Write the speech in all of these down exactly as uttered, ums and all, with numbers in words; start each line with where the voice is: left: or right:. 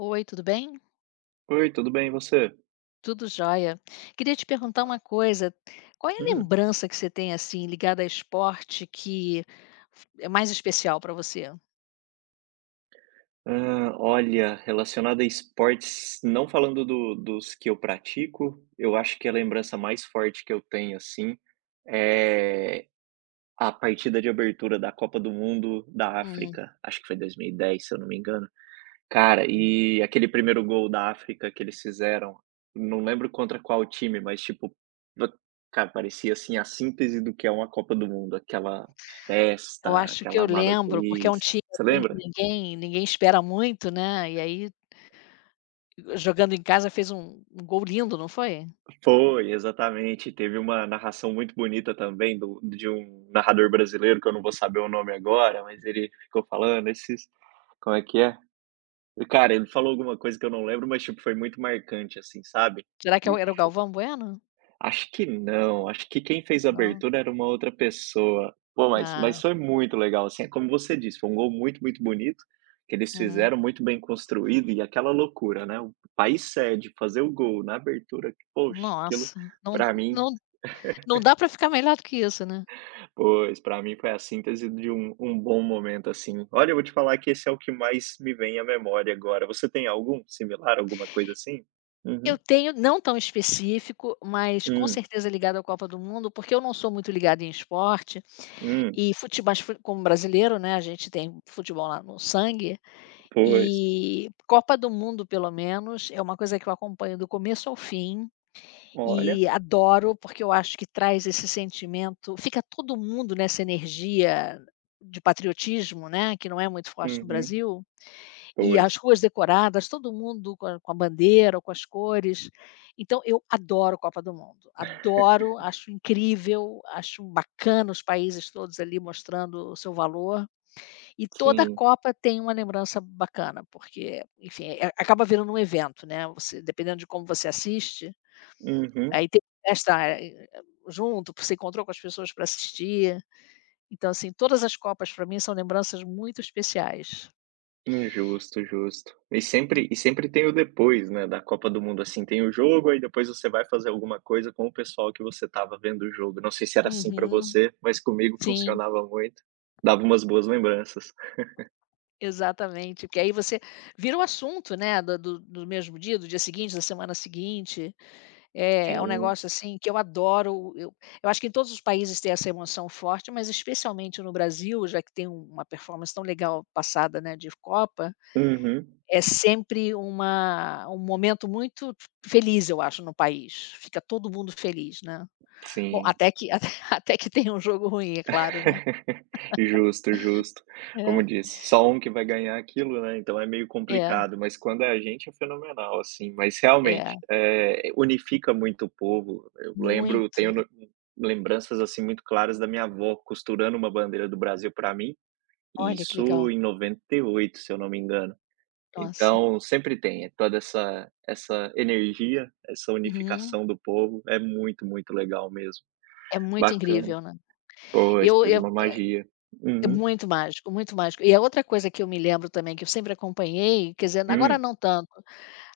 left: Oi, tudo bem?
right: Oi, tudo bem, e você?
left: Tudo jóia. Queria te perguntar uma coisa, qual é a
right: Hum.
left: lembrança que você tem, assim, ligada a esporte que f é mais especial para você?
right: Hã, olha, relacionado a esportes, não falando do dos que eu pratico, eu acho que a lembrança mais forte que eu tenho, assim, é a partida de abertura da Copa do Mundo da
left: Uhum.
right: África, acho que foi dois mil e dez, se eu não me engano. Cara, e aquele primeiro gol da África que eles fizeram, não lembro contra qual time, mas tipo, va cara, parecia, assim, a síntese do que é uma Copa do Mundo, aquela
left: Eu
right: festa,
left: acho que eu
right: aquela
left: lembro, porque é um
right: maluquice.
left: time,
right: Você
left: assim, que
right: lembra?
left: ninguém ninguém espera muito, né, e aí jogando em casa fez um um gol lindo, não foi?
right: Foi, exatamente. Teve uma narração muito bonita também do de um narrador brasileiro, que eu não vou saber o nome agora, mas ele ficou falando esses como é que é? Cara, ele falou alguma coisa que eu não lembro, mas, tipo, foi muito marcante, assim, sabe.
left: Será que é o
right: E
left: era o
right: fo
left: Galvão Bueno?
right: Acho que não, acho que quem fez a
left: Não?
right: abertura era uma outra pessoa. Pô, mas
left: Ah,
right: mas foi muito legal, assim, é como você disse, foi um gol muito, muito bonito, que eles
left: uhum.
right: fizeram, muito bem construído e aquela loucura, né, o país sede fazer o gol na abertura, que, poxa, aquilo
left: Nossa, não
right: pra mim.
left: não não dá para ficar melhor do que isso, né.
right: Pois, pra mim foi a síntese de um um bom momento, assim. Olha, eu vou te falar que esse é o que mais me vem à memória agora. Você tem algum similar, alguma coisa assim?
left: Eu
right: Uhum.
left: tenho, não tão específico, mas com
right: Hum,
left: certeza ligado à Copa do Mundo, porque eu não sou muito ligado em esporte,
right: hum,
left: e futebol, mas fu como brasileiro, né, a gente tem futebol lá no sangue,
right: pois.
left: e Copa do Mundo pelo menos, é uma coisa que eu acompanho do começo ao fim.
right: Olha.
left: E adoro, porque eu acho que traz esse sentimento, fica todo mundo nessa energia de patriotismo, né, que não é muito forte no
right: Uhum.
left: Brasil, e
right: Pois.
left: as ruas decoradas, todo mundo com a com a bandeira ou com as cores. Então eu adoro Copa do Mundo, adoro, acho incrível, acho bacana os países todos ali mostrando o seu valor, e toda
right: Sim.
left: Copa tem uma lembrança bacana, porque, enfim, eh, acaba virando um evento, né, você dependendo de como você assiste. Aí
right: Uhum.
left: teve festa, eh, junto, você encontrou com as pessoas para assistir. Então, assim, todas as Copas para mim são lembranças muito especiais.
right: Hum, justo, justo. E sempre e sempre tem o depois, né, da Copa do Mundo, assim, tem o jogo, aí depois você vai fazer alguma coisa com o pessoal que você tava vendo o jogo. Não sei se era assim pra
left: Uhum.
right: você, mas comigo
left: Sim,
right: funcionava muito. Dava umas boas lembranças.
left: exatamente. Porque aí você vira o assunto, né, do do do mesmo dia, do dia seguinte, da semana seguinte. É é um
right: Sim.
left: negócio, assim, que eu adoro. Eu eu acho que em todos os países tem essa emoção forte, mas especialmente no Brasil, já que tem um- uma performance tão legal passada, né, de Copa.
right: Uhum.
left: É sempre uma um momento muito feliz, eu acho, no país. Fica todo mundo feliz, né. Bom,
right: Sim.
left: até que até até que tem um jogo ruim, é claro, né.
right: Justo, justo. Como
left: É,
right: disse, só um que vai ganhar aquilo, né, então é meio
left: é,
right: complicado, mas quando é a gente é fenomenal, assim. Mas
left: é.
right: realmente, eh, unifica muito o povo. Eu lembro
left: Muito.
right: tenho no lembranças, assim, muito claras da minha avó costurando uma bandeira do Brasil para mim, e
left: Olha, que legal.
right: isso em noventa e oito se eu não me engano.
left: Nossa.
right: Então, sempre tem, eh, toda essa essa energia, essa
left: Uhum.
right: unificação do povo, é muito, muito legal mesmo.
left: É muito
right: Bacana.
left: incrível, né.
right: Pois,
left: Eu
right: pois
left: eu
right: uma magia.
left: é
right: Uhum.
left: muito mágico, muito mágico. E a outra coisa que eu me lembro também, que eu sempre acompanhei, quer dizer, agora
right: Hum.
left: não tanto,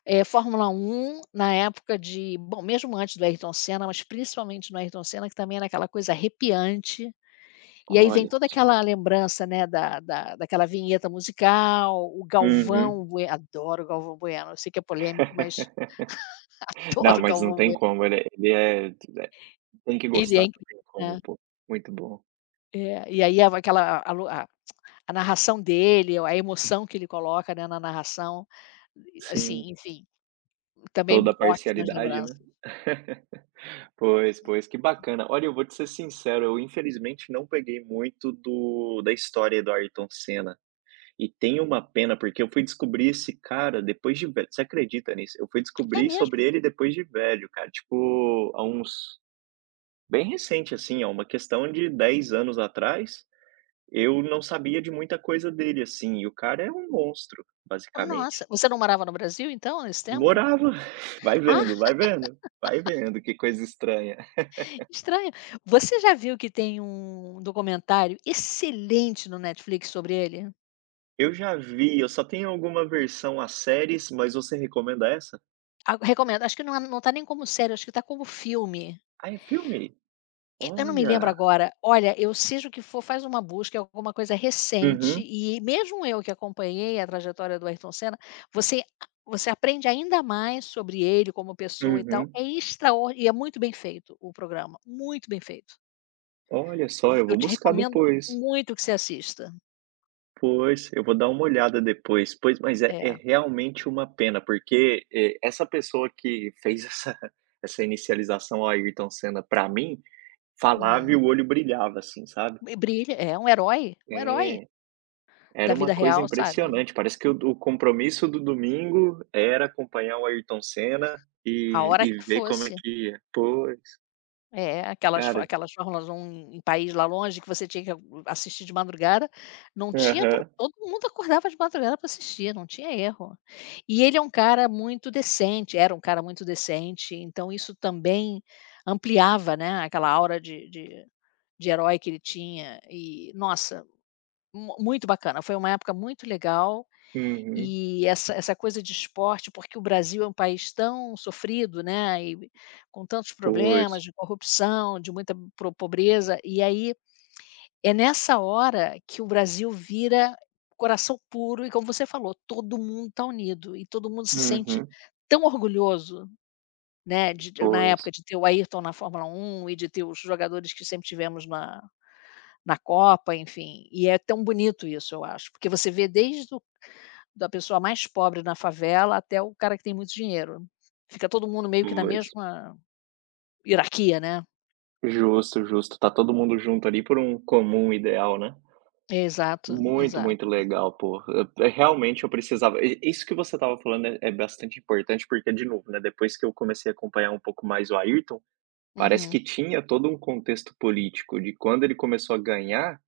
left: é Fórmula Um na época de bom, mesmo antes do Ayrton Senna, mas principalmente no Ayrton Senna, que também era aquela coisa arrepiante. E aí vem
right: Olha
left: toda aquela
right: só.
left: lembrança, né, da da daquela vinheta musical, o
right: Uhum.
left: Galvão Bueno, adoro o Galvão Bueno, eu sei que é polêmico, mas
right: Não,
left: adoro o
right: mas não
left: Galvão
right: tem
left: Bueno.
right: como, ele é, ele é é tem que
left: Ele é
right: gostar, não
left: incrível,
right: tem como,
left: né.
right: pô. Muito bom.
left: É, e aí a aquela a lu a a narração dele, a emoção que ele coloca, né, na narração,
right: Sim,
left: assim, enfim. Também
right: toda a
left: ótimas
right: parcialidade,
left: lembranças.
right: né. Pois,
left: Hum,
right: pois, que
left: hum.
right: bacana. Olha, eu vou te ser sincero, eu infelizmente não peguei muito do da história do Ayrton Senna, e tenho uma pena, porque eu fui descobrir esse cara depois de velho, você acredita nisso? Eu fui
left: É
right: descobrir
left: mesmo?
right: sobre ele depois de velho, cara, tipo, há uns. Bem recente, assim, ó. Uma questão de dez anos atrás, eu não sabia de muita coisa dele, assim, e o cara é um monstro,
left: Nossa,
right: basicamente.
left: você não morava no Brasil então, nesse tempo?
right: Morava vai
left: Ah,
right: vendo, vai vendo, vai vendo, que coisa estranha.
left: estranho. Você já viu que tem um documentário excelente no Netflix sobre ele?
right: Eu já vi, eu só tenho alguma versão a séries, mas você recomenda essa?
left: Ah, recomendo, acho que não é, não tá nem como série, acho que tá como filme.
right: Ah, é filme?
left: E eu não me lembro
right: Olha!
left: agora. Olha, eu seja o que for, faz uma busca, é alguma coisa recente,
right: Uhum,
left: e mesmo eu que acompanhei a trajetória do Ayrton Senna, você você aprende ainda mais sobre ele como pessoa e tal.
right: uhum.
left: É extraor e é muito bem feito o programa, muito bem feito.
right: Olha só, eu
left: Eu
right: vou
left: te
right: buscar
left: recomendo
right: depois.
left: muito que você assista.
right: Pois, eu vou dar uma olhada depois. Pois, mas é é
left: É,
right: realmente uma pena, porque, eh, essa pessoa que fez essa essa inicialização ao Ayrton Senna pra mim, falava
left: uhum.
right: e o olho brilhava, assim, sabe.
left: E brilha, é um herói, um herói
right: É,
left: da
right: era
left: vida
right: uma coisa
left: real, sabe.
right: impressionante, parece que o o compromisso do domingo era acompanhar o Ayrton Senna
left: A
right: e
left: hora que
right: e ver como é
left: fosse.
right: que ia. Pois,
left: É, aquelas fó
right: cara.
left: aquelas Fórmulas um em em país lá longe que você tinha que assistir de madrugada, não tinha pro
right: Aham.
left: todo mundo acordava de madrugada para assistir, não tinha erro. E ele é um cara muito decente, era um cara muito decente, então isso também ampliava, né, aquela aura de de de herói que ele tinha e, nossa, mu muito bacana, foi uma época muito legal.
right: Uhum.
left: E essa essa coisa de esporte, porque o Brasil é um país tão sofrido, né, e com tantos
right: Pois.
left: problemas de corrupção, de muita pro pobreza, e aí é nessa hora que o Brasil vira coração puro, e como você falou, todo mundo está unido e todo mundo se sente
right: Uhum.
left: tão orgulhoso, né, de de na época
right: Pois,
left: de ter o Ayrton na Fórmula Um e de ter os jogadores que sempre tivemos na na Copa, enfim, e é tão bonito isso, eu acho, porque você vê desde da pessoa mais pobre na favela até o cara que tem muito dinheiro. Fica todo mundo meio que na
right: pois.
left: mesma hierarquia, né.
right: Justo, justo. Tá todo mundo junto ali por um comum ideal, né.
left: Exato,
right: Muito,
left: exato.
right: muito legal, pô. Eh, realmente eu precisava i isso que você estava falando é é bastante importante, porque de novo, né, depois que eu comecei a acompanhar um pouco mais o Ayrton, parece
left: Uhum,
right: que tinha todo um contexto político de quando ele começou a ganhar,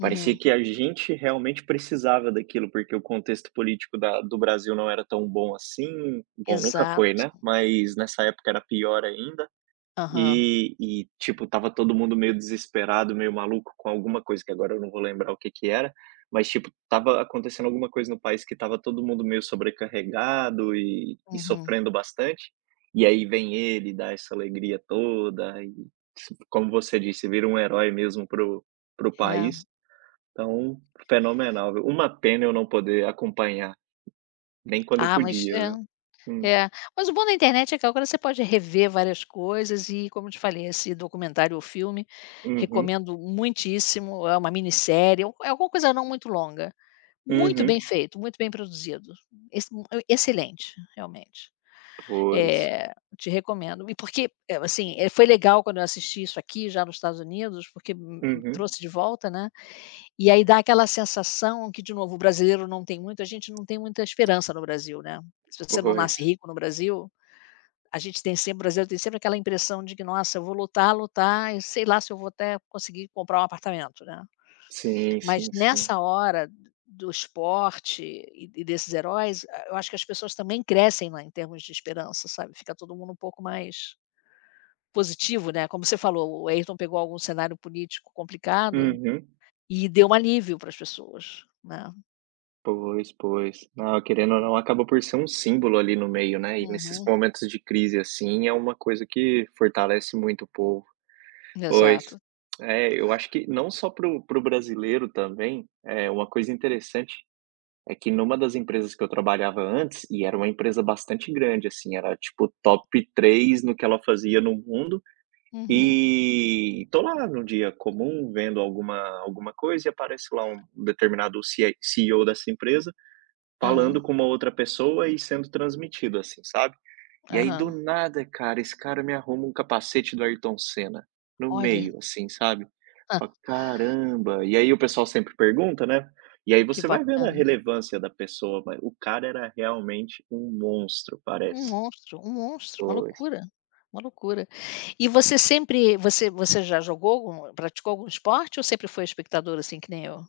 right: parecia que a gente realmente precisava daquilo, porque o contexto político da do Brasil não era tão bom assim, bom, nunca foi,
left: Exato.
right: né, mas nessa época era pior ainda.
left: Aham.
right: E e, tipo, tava todo mundo meio desesperado, meio maluco com alguma coisa, que agora eu não vou lembrar o que que era, mas, tipo, tava acontecendo alguma coisa no país que tava todo mundo meio sobrecarregado e e
left: Uhum.
right: sofrendo bastante, e aí vem ele, dá essa alegria toda e, como você disse, vira um herói mesmo pro pro
left: É.
right: país. Então, fenomenal, viu. Uma pena eu não poder acompanhar, nem quando eu
left: Ah, mas
right: podia,
left: é,
right: viu. Hum.
left: é. Mas o bom da internet é que agora você pode rever várias coisas e, como eu te falei, esse documentário ou filme,
right: Uhum.
left: recomendo muitíssimo. É uma minissérie, é um- é alguma coisa não muito longa. Muito bem
right: Uhum.
left: feito, muito bem produzido. Ex excelente, realmente.
right: Pois.
left: Eh, Te recomendo. E porque, eh, assim, eh, foi legal quando eu assisti isso aqui já nos Estados Unidos, porque m m
right: Uhum.
left: trouxe de volta, né, e aí dá aquela sensação que de novo o brasileiro não tem muito, a gente não tem muita esperança no Brasil, né. Se você não
right: Pois.
left: nasce rico no Brasil, a gente tem sempre, o brasileiro tem sempre aquela impressão de que: "Nossa, eu vou lutar, lutar e sei lá se eu vou até conseguir comprar um apartamento", né.
right: Sim,
left: Mas
right: sim, sim.
left: nessa hora do esporte e e desses heróis, ah, eu acho que as pessoas também crescem lá em termos de esperança, sabe, fica todo mundo um pouco mais positivo, né, como você falou, o Ayrton pegou algum cenário político complicado
right: Uhum.
left: e deu um alívio para as pessoas, né.
right: Pois, pois. Não, querendo ou não, acaba por ser um símbolo ali no meio, né? E nesses
left: Uhum,
right: momentos de crise, assim, é uma coisa que fortalece muito o povo. Pois.
left: exato.
right: É, eu acho que não só para o brasileiro também, é uma coisa interessante é que numa das empresas que eu trabalhava antes, e era uma empresa bastante grande, assim, era tipo top três no que ela fazia no mundo.
left: Uhum.
right: E tô lá num dia comum vendo alguma alguma coisa e aparece lá um determinado C I C E O dessa empresa
left: É,
right: falando com uma outra pessoa e sendo transmitido, assim, sabe. E aí do
left: aham.
right: nada, cara, esse cara me arruma um capacete do Ayrton Senna, no
left: Olha,
right: meio, assim, sabe.
left: hã,
right: Falo: "Caramba!" E aí o pessoal sempre pergunta, né, e aí
left: que
right: você vai vendo a
left: bacana.
right: relevância da pessoa, mas o cara era realmente um monstro,
left: Um
right: parece.
left: monstro, um monstro, uma
right: Foi.
left: loucura, uma loucura. E você sempre você você já jogou algum praticou algum esporte ou sempre foi espectador, assim, que nem eu?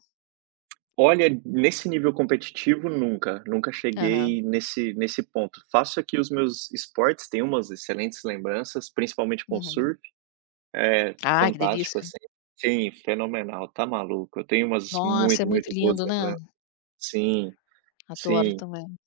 right: Olha, nesse nível competitivo nunca, nunca
left: Aham,
right: cheguei nesse nesse ponto. Faço aqui os meus esportes, tenho umas excelentes lembranças, principalmente com
left: uhum.
right: surf, é
left: Ai, que
right: fantástico,
left: delícia.
right: assim. Sim, fenomenal, tá maluco. Eu tenho umas
left: Nossa, é
right: muito,
left: muito
right: muito boas
left: lindo, né.
right: lembranças. Sim,
left: Adoro
right: sim.
left: também.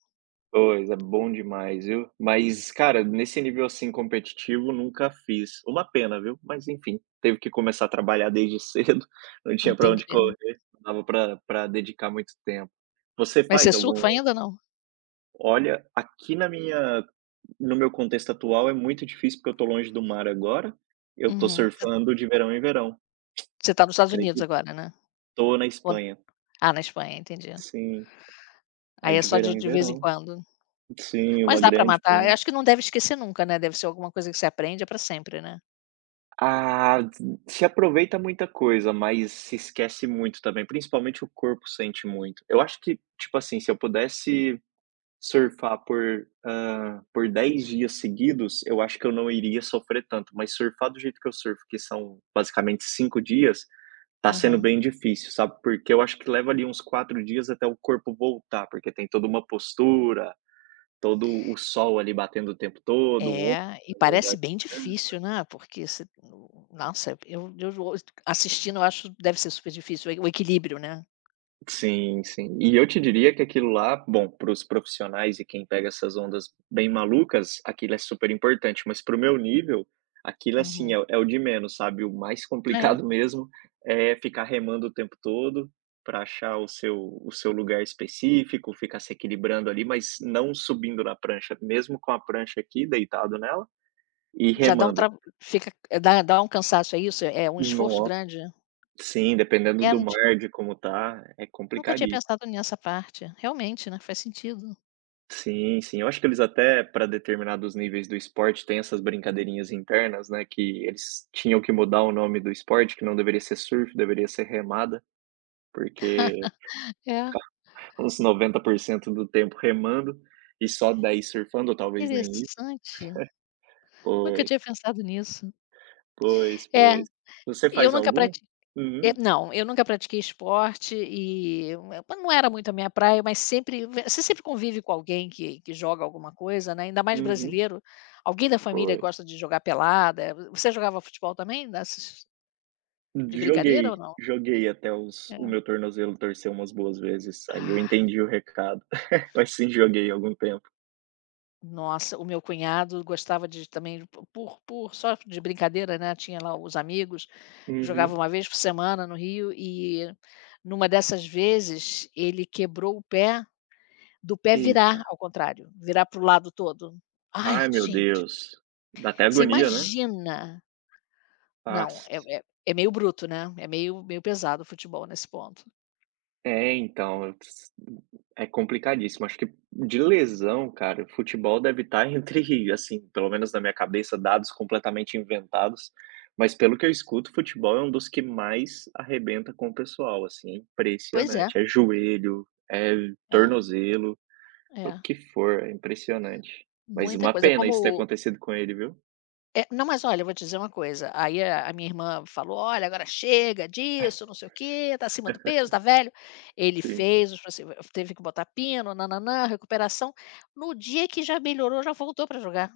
right: Pois, é bom demais, viu. Mas, cara, nesse nível, assim, competitivo, nunca fiz. Uma pena, viu. Mas enfim, teve que começar a trabalhar desde cedo, não tinha pra onde
left: Entendi.
right: correr, não dava pra pra dedicar muito tempo. Você
left: Mas você é
right: faz algum
left: surfa ainda ou não?
right: olha, aqui na minha no meu contexto atual é muito difícil, porque eu tô longe do mar agora, eu tô
left: Uhum. Você
right: surfando de verão em verão,
left: você tá nos Estados Unidos
right: acredita?
left: agora, né?
right: Tô na
left: Ou
right: Espanha.
left: Ah, na Espanha, entendi.
right: Sim,
left: Aí
right: aí
left: é
right: de
left: só
right: verão
left: de
right: em
left: de vez em
right: verão.
left: quando.
right: Sim,
left: Mas
right: uma
left: dá para
right: grande
left: matar. Eu
right: pena.
left: acho que não deve esquecer nunca, né, deve ser alguma coisa que você aprende para sempre, né?
right: Ah, se aproveita muita coisa, mas se esquece muito também, principalmente o corpo sente muito. Eu acho que, tipo assim, se eu pudesse surfar por, hã, por dez dias seguidos, eu acho que eu não iria sofrer tanto, mas surfar do jeito que eu surfo, que são basicamente cinco dias, tá sendo
left: Aham.
right: bem difícil, sabe, porque eu acho que leva ali uns quatro dias até o corpo voltar, porque tem toda uma postura, todo o sol ali batendo o tempo todo, o ombro
left: É, e
right: também dói.
left: parece bem difícil, né, porque você no nossa, eu eu vou assistindo, eu acho que deve ser super difícil o equilíbrio, né.
right: Sim, sim. E eu te diria que aquilo lá, bom, para os profissionais e quem pega essas ondas bem malucas, aquilo é super importante, mas para o meu nível, aquilo assim
left: Uhum.
right: é o é o de menos, sabe? O mais
left: É,
right: complicado mesmo é ficar remando o tempo todo para achar o seu o seu lugar específico, ficar se equilibrando ali, mas não subindo na prancha, mesmo com a prancha aqui, deitado nela e
left: já dá um
right: remando.
left: tra fica é, dá dá um cansaço, é isso? É um esforço
right: No
left: grande, né?
right: Sim, dependendo
left: É,
right: do
left: não ti
right: mar, de como tá, é
left: nunca tinha
right: complicadíssimo.
left: pensado nessa parte. Realmente, né, faz sentido.
right: Sim, sim. Eu acho que eles até para determinados níveis do esporte têm essas brincadeirinhas internas, né, que eles tinham que mudar o nome do esporte, que não deveria ser surf, deveria ser remada, porque
left: É,
right: uns noventa por cento do tempo remando e só dez surfando, ou talvez nem isso.
left: interessante. Nunca
right: Pois,
left: tinha pensado nisso.
right: pois,
left: É,
right: pois. Você
left: eu
right: faz
left: nunca
right: algum?
left: pratiquei. Eh,
right: Uhum,
left: não, eu nunca pratiquei esporte e eu- eu- não era muito a minha praia, mas sempre você sempre convive com alguém que que joga alguma coisa, né, ainda mais
right: uhum.
left: brasileiro, alguém da família
right: Pois.
left: gosta de jogar pelada. Você jogava futebol também, dessas de brincadeira ou
right: Joguei,
left: não?
right: joguei até os o
left: É.
right: meu tornozelo torcer umas boas vezes, aí eu
left: Ah,
right: entendi o recado. Mas sim, joguei algum tempo.
left: nossa, o meu cunhado gostava de também, por por só de brincadeira, né, tinha lá os amigos, jogava
right: Uhum.
left: uma vez por semana no Rio, e numa dessas vezes ele quebrou o pé, do pé
right: Eita.
left: virar ao contrário, virar para o lado todo. Ai,
right: Ai, meu
left: gente,
right: Deus. Dá até
left: você
right: agonia, né?
left: imagina. Não, é
right: Passa.
left: é é meio bruto, né, é meio meio pesado o futebol nesse ponto.
right: É, então, eu ts- é complicadíssimo. Acho que de lesão, cara, o futebol deve estar entre, assim, pelo menos na minha cabeça, dados completamente inventados. Mas pelo que eu escuto, o futebol é um dos que mais arrebenta com o pessoal, assim, é
left: Pois é,
right: impressionante. É joelho, é
left: é,
right: tornozelo, é o
left: é,
right: que for, é impressionante. Mas
left: muita
right: uma
left: coisa, é
right: pena isso ter
left: como
right: acontecido com ele, viu?
left: é. Não, mas olha, eu vou te dizer uma coisa, aí a a minha irmã falou: "Olha, agora chega disso, não sei o quê, tá acima do peso, tá velho". Ele
right: Sim.
left: fez os proce teve que botar pino, nananã, recuperação. No dia que já melhorou, já voltou para jogar.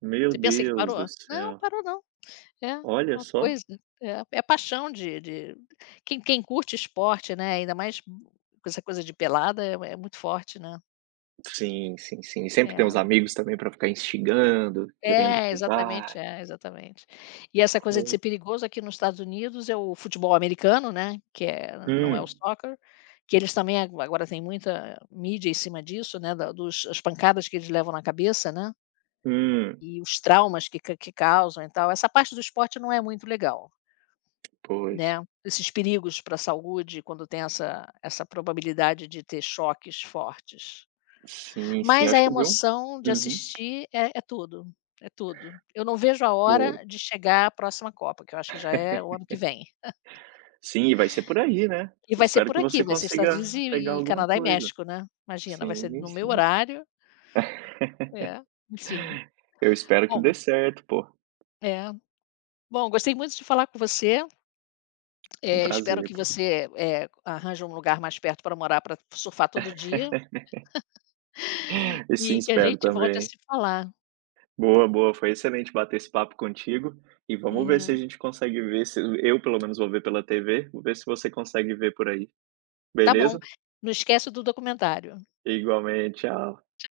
right: Meu
left: Você pensa que
right: Deus do
left: parou? Não,
right: céu.
left: parou não. É,
right: Olha
left: uma
right: só.
left: coisa é é a paixão de de quem quem curte esporte, né, ainda mais com essa coisa de pelada, é é muito forte, né.
right: Sim, sim, sim. E sempre tem
left: É,
right: uns amigos também pra ficar instigando, querendo
left: é,
right: que
left: exatamente,
right: vá.
left: é, exatamente. E essa coisa de
right: Hum,
left: ser perigoso aqui nos Estados Unidos é o futebol americano, né, que é não é o
right: hum,
left: soccer, que eles também ago agora tem muita mídia em cima disso, né, da dos as pancadas que eles levam na cabeça, né,
right: hum.
left: e os traumas que ca que causam e tal, essa parte do esporte não é muito legal.
right: Pois.
left: Né, esses perigos para a saúde quando tem essa essa probabilidade de ter choques fortes.
right: Sim, sim,
left: Mas a
right: acho que viu.
left: emoção de
right: Uhum.
left: assistir é é tudo, é tudo. Eu não vejo a
right: Foi.
left: hora de chegar à próxima Copa, que eu acho que já é o ano que vem.
right: Sim, e vai ser por aí, né.
left: E
right: Eu
left: vai ser
right: espero
left: por
right: que
left: aqui,
right: você
left: vai ser Estados
right: consiga
left: Unidos e
right: pegar
left: e
right: alguma
left: Canadá e
right: coisa.
left: México, né. Imagina, vai ser
right: Sim,
left: no meu
right: sim.
left: horário, é, enfim.
right: Eu espero que
left: Bom,
right: dê certo, pô.
left: é. Bom, gostei muito de falar com você,
right: Foi um
left: eh, espero
right: prazer,
left: que
right: pô.
left: você, eh, arranje um lugar mais perto para morar para surfar todo dia.
right: E sim,
left: E que a
right: espero
left: gente volte a
right: também.
left: se falar.
right: Boa, boa, foi excelente bater esse papo contigo e vamos ver se a
left: Uhum.
right: gente consegue ver se eu pelo menos vou ver pela T V, vou ver se você consegue ver por aí,
left: Tá bom,
right: beleza?
left: não esquece do documentário.
right: Igualmente, tchau.